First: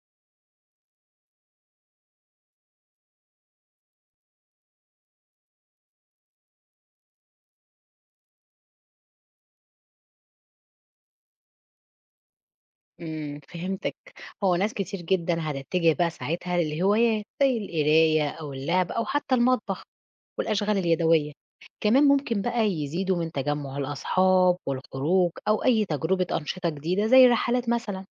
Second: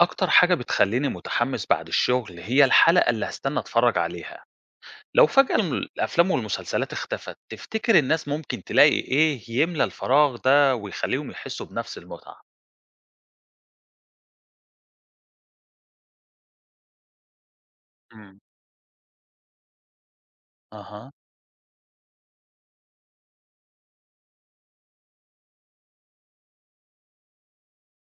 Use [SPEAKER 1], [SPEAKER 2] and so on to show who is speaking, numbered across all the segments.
[SPEAKER 1] أكتر حاجة بتخلّيني متحمس بعد الشغل هي الحلقة اللي هاستنى أتفرّج عليها، لو فجأة الأفلام والمسلسلات اختفت، تفتكر الناس ممكن تلاقي إيه يملى الفراغ ده ويخلّيهم يحسّوا بنفس المتعة؟
[SPEAKER 2] فهمتِك، هو ناس كتير جدًا هتتجه بقى ساعتها للهوايات زي القراية
[SPEAKER 1] إمم.
[SPEAKER 2] أو اللعب أو حتى المطبخ والأشغال
[SPEAKER 1] أها،
[SPEAKER 2] اليدوية، كمان ممكن بقى يزيدوا من تجمُّع الأصحاب والخروج أو أي تجربة أنشطة جديدة زي الرحلات مثلًا.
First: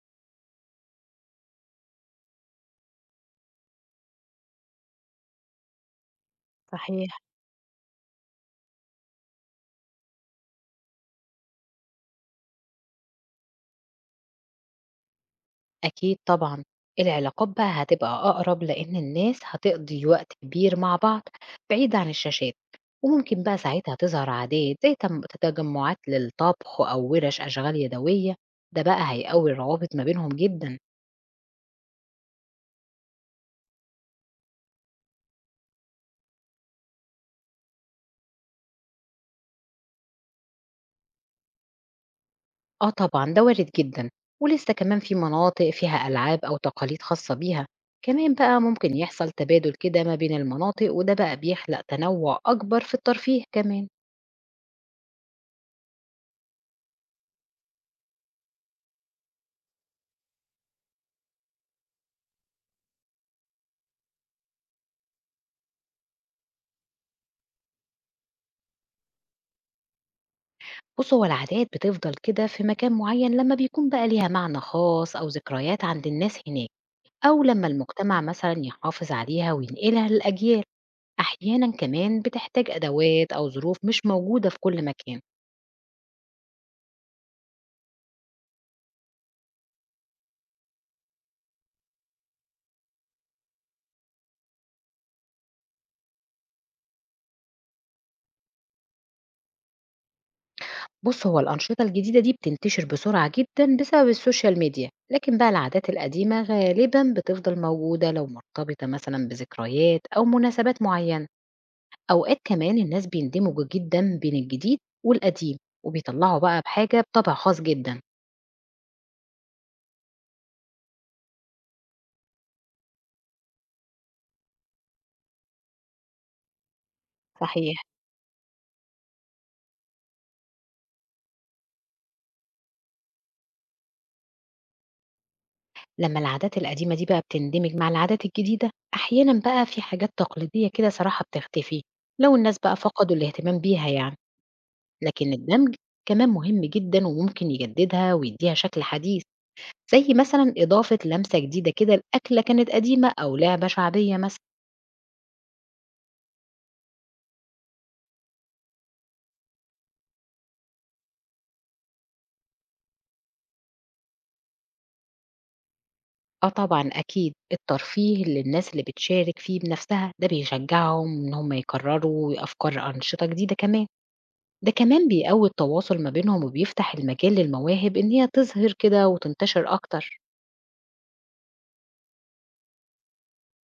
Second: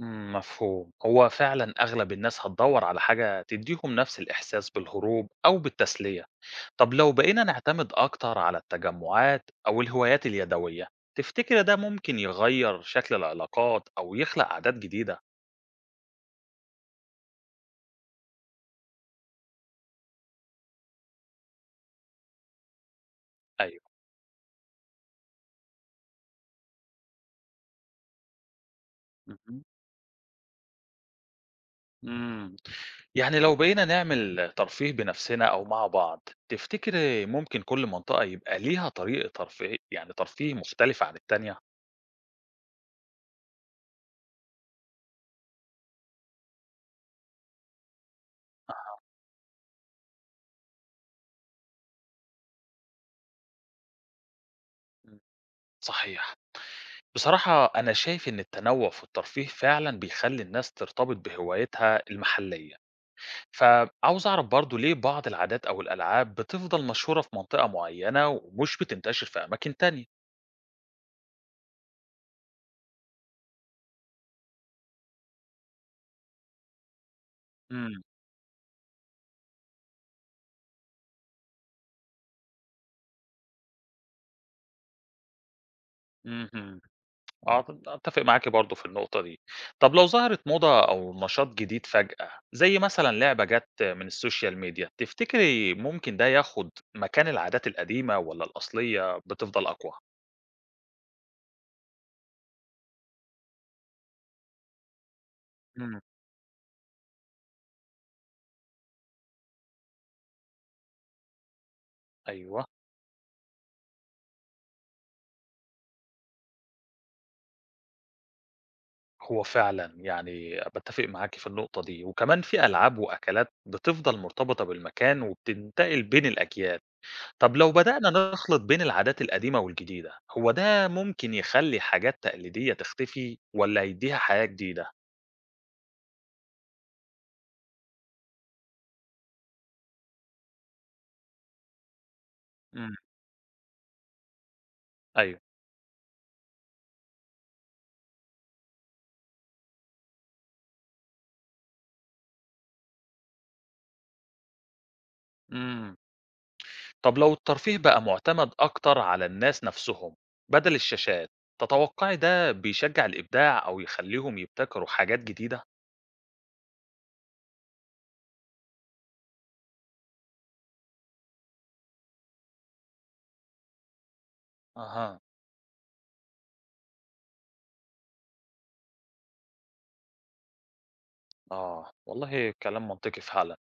[SPEAKER 1] مفهوم. هو فعلًا أغلب الناس هتدوّر على حاجة تدّيهم نفس الإحساس بالهروب أو بالتسلية. طب لو
[SPEAKER 2] صحيح.
[SPEAKER 1] بقينا نعتمد أكتر على التجمعات أو الهوايات اليدوية، تفتكر ده ممكن يغيّر شكل العلاقات أو يخلق عادات جديدة؟
[SPEAKER 2] أكيد طبعًا، العلاقات بقى هتبقى أقرب لإن الناس هتقضي وقت كبير مع بعض بعيد عن الشاشات، وممكن بقى ساعتها
[SPEAKER 1] أيوه.
[SPEAKER 2] تظهر عادات زي تجمعات للطبخ أو ورش أشغال يدوية، ده بقى هيقوي
[SPEAKER 1] اهم.
[SPEAKER 2] الروابط ما بينهم جدًا.
[SPEAKER 1] إمم. يعني لو بقينا نعمل ترفيه بنفسنا أو مع بعض، تفتكري ممكن كل منطقة يبقى ليها طريقة ترفيه مختلفة عن التانية؟
[SPEAKER 2] آه طبعًا ده وارد جدًا، ولسه كمان في مناطق فيها ألعاب أو تقاليد خاصة بيها، كمان بقى ممكن
[SPEAKER 1] أها،
[SPEAKER 2] يحصل تبادل كده ما بين المناطق وده بقى بيخلق تنوع أكبر في الترفيه كمان.
[SPEAKER 1] إمم، صحيح. بصراحة أنا شايف إن التنوُّع في الترفيه فعلًا بيخلّي الناس ترتبط بهوايتها المحلية، فعاوز أعرف برضه ليه بعض العادات أو الألعاب بتفضل مشهورة في منطقة معيّنة ومش بتنتشر في أماكن تانية؟
[SPEAKER 2] بص هو العادات بتفضل كده في مكان معين لما بيكون بقى ليها معنى خاص أو ذكريات عند الناس هناك، أو لما
[SPEAKER 1] إمم،
[SPEAKER 2] المجتمع مثلا يحافظ عليها وينقلها للأجيال. أحيانا كمان بتحتاج أدوات أو ظروف مش موجودة في كل مكان.
[SPEAKER 1] اهم. آه، أتّفق معاكِ برضه في النقطة دي. طب لو ظهرت موضة أو نشاط جديد فجأة، زي مثلًا لعبة جات من السوشيال ميديا، تفتكري ممكن ده ياخد مكان العادات القديمة والّا الأصلية بتفضل أقوى؟
[SPEAKER 2] بص هو الأنشطة الجديدة دي بتنتشر بسرعة جدا بسبب السوشيال ميديا، لكن بقى العادات
[SPEAKER 1] إمم،
[SPEAKER 2] القديمة غالبا بتفضل موجودة لو مرتبطة مثلا بذكريات أو مناسبات معينة. أوقات
[SPEAKER 1] أيوه،
[SPEAKER 2] كمان الناس بيندمجوا جدًا بين الجديد والقديم، وبيطلّعوا بقى بحاجة بطَبع خاص جدًا.
[SPEAKER 1] هو فعلًا يعني باتّفق معاكِ في النقطة دي، وكمان في ألعاب وأكلات بتفضل مرتبطة بالمكان وبتنتقل بين الأجيال. طب لو
[SPEAKER 2] صحيح.
[SPEAKER 1] بدأنا نخلط بين العادات القديمة والجديدة، هو ده ممكن يخلّي حاجات تقليدية تختفي والّا يدّيها حياة جديدة؟
[SPEAKER 2] لمّا العادات القديمة دي بقى بتندمج مع العادات الجديدة، أحيانًا بقى في حاجات تقليدية كده صراحة بتختفي، لو الناس بقى
[SPEAKER 1] إمم.
[SPEAKER 2] فقدوا الاهتمام بيها يعني، لكن
[SPEAKER 1] أيوه.
[SPEAKER 2] الدمج كمان مهم جدًا وممكن يجددها ويدّيها شكل حديث، زي مثلًا إضافة لمسة جديدة كده لأكلة كانت قديمة أو لعبة شعبية مثلًا.
[SPEAKER 1] إمم. طب لو الترفيه بقى مُعتمد أكتر على الناس نَفْسهم بدل الشاشات، تتوقّعي ده بيشجّع الإبداع أو يخلّيهم يبتكروا حاجات جديدة؟
[SPEAKER 2] آه طبعًا أكيد، الترفيه للناس اللي بتشارك فيه بنفسها، ده بيشجّعهم إن هم يكرّروا أفكار أنشطة جديدة كمان، ده كمان
[SPEAKER 1] أها،
[SPEAKER 2] بيقوّي التواصل ما بينهم وبيفتح المجال للمواهب إن هي تظهر كده وتنتشر أكتر.
[SPEAKER 1] آه. والله كلام منطقي فعلًا.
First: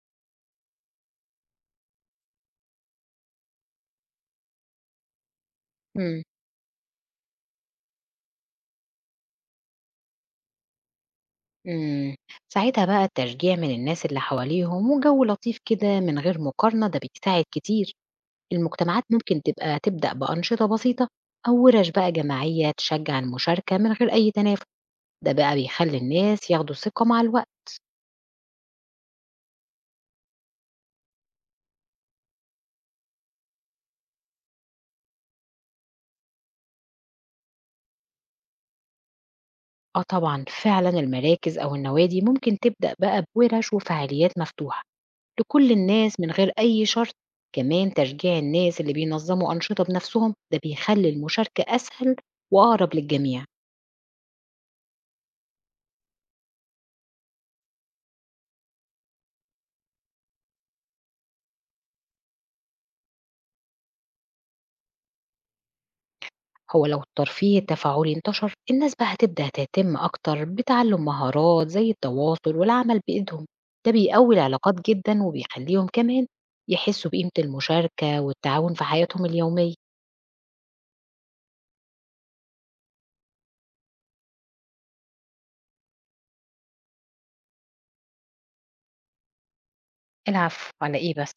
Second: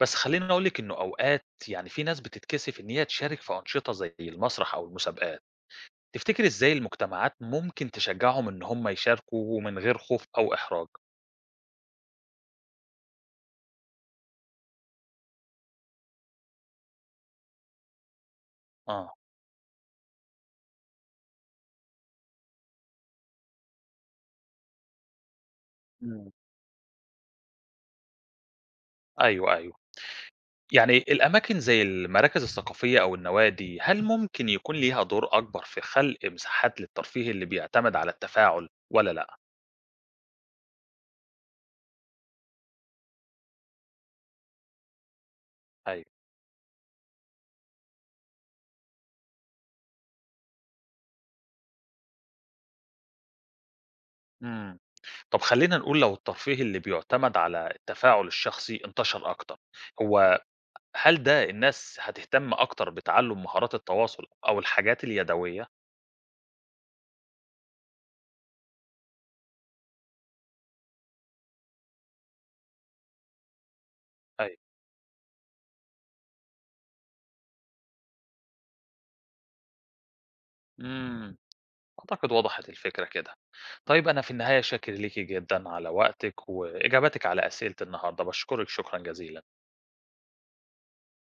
[SPEAKER 1] بس خلّيني أقول لِك إنه أوقات يعني في ناس بتتكسف إن هي تشارك في أنشطة زي المسرح أو المسابقات.
[SPEAKER 2] إمم،
[SPEAKER 1] تفتكري إزاي المجتمعات ممكن تشجّعهم إن هم يشاركوا من غير خوف أو إحراج؟
[SPEAKER 2] إمم، ساعتها بقى التشجيع من الناس اللي حواليهم وجَو لطيف كده من غير مقارنة ده بيساعد كتير. المجتمعات
[SPEAKER 1] آه.
[SPEAKER 2] ممكن تبقى تبدأ بأنشطة بسيطة أو وِرَش بقى جماعية تشجّع المشاركة من غير أي تنافُس، ده بقى بيخلّي
[SPEAKER 1] إمم.
[SPEAKER 2] الناس ياخدوا ثقة مع الوقت.
[SPEAKER 1] أيوه، أيوه. يعني الأماكن زي المراكز الثقافية أو النوادي، هل ممكن يكون ليها دور أكبر في خلق مساحات للترفيه اللي بيعتمد على التفاعل والّا لأ؟
[SPEAKER 2] آه طبعًا، فعلًا المراكز أو النوادي ممكن تبدأ بقى بورش وفعاليات مفتوحة لكل
[SPEAKER 1] أيوه.
[SPEAKER 2] الناس من غير أي شرط، كمان تشجيع الناس اللي بينظموا أنشطة بنفسهم ده بيخلّي المشاركة أسهل وأقرب للجميع،
[SPEAKER 1] إمم. طب خلّينا نقول لو الترفيه اللي بيعتمد على التفاعل الشخصي انتشر أكتر، هو هل ده الناس هتهتم أكتر بتعلُّم مهارات التواصل أو الحاجات اليدوية؟
[SPEAKER 2] هو لو الترفيه التفاعلي انتشر الناس بقى هتبدأ تهتم أكتر بتعلم مهارات زي التواصل والعمل بإيدهم، ده بيقوي
[SPEAKER 1] أيوه.
[SPEAKER 2] العلاقات جدًا وبيخلّيهم كمان يحسّوا بقيمة المشاركة والتعاون في حياتهم اليومية.
[SPEAKER 1] إمم. أعتقد وضحت الفكرة كده. طيب أنا في النهاية شاكر ليكِ جدًا على وقتِك وإجاباتِك على أسئلة النهارده، باشكرِك شكرًا جزيلًا.
[SPEAKER 2] العفو، على إيه بس.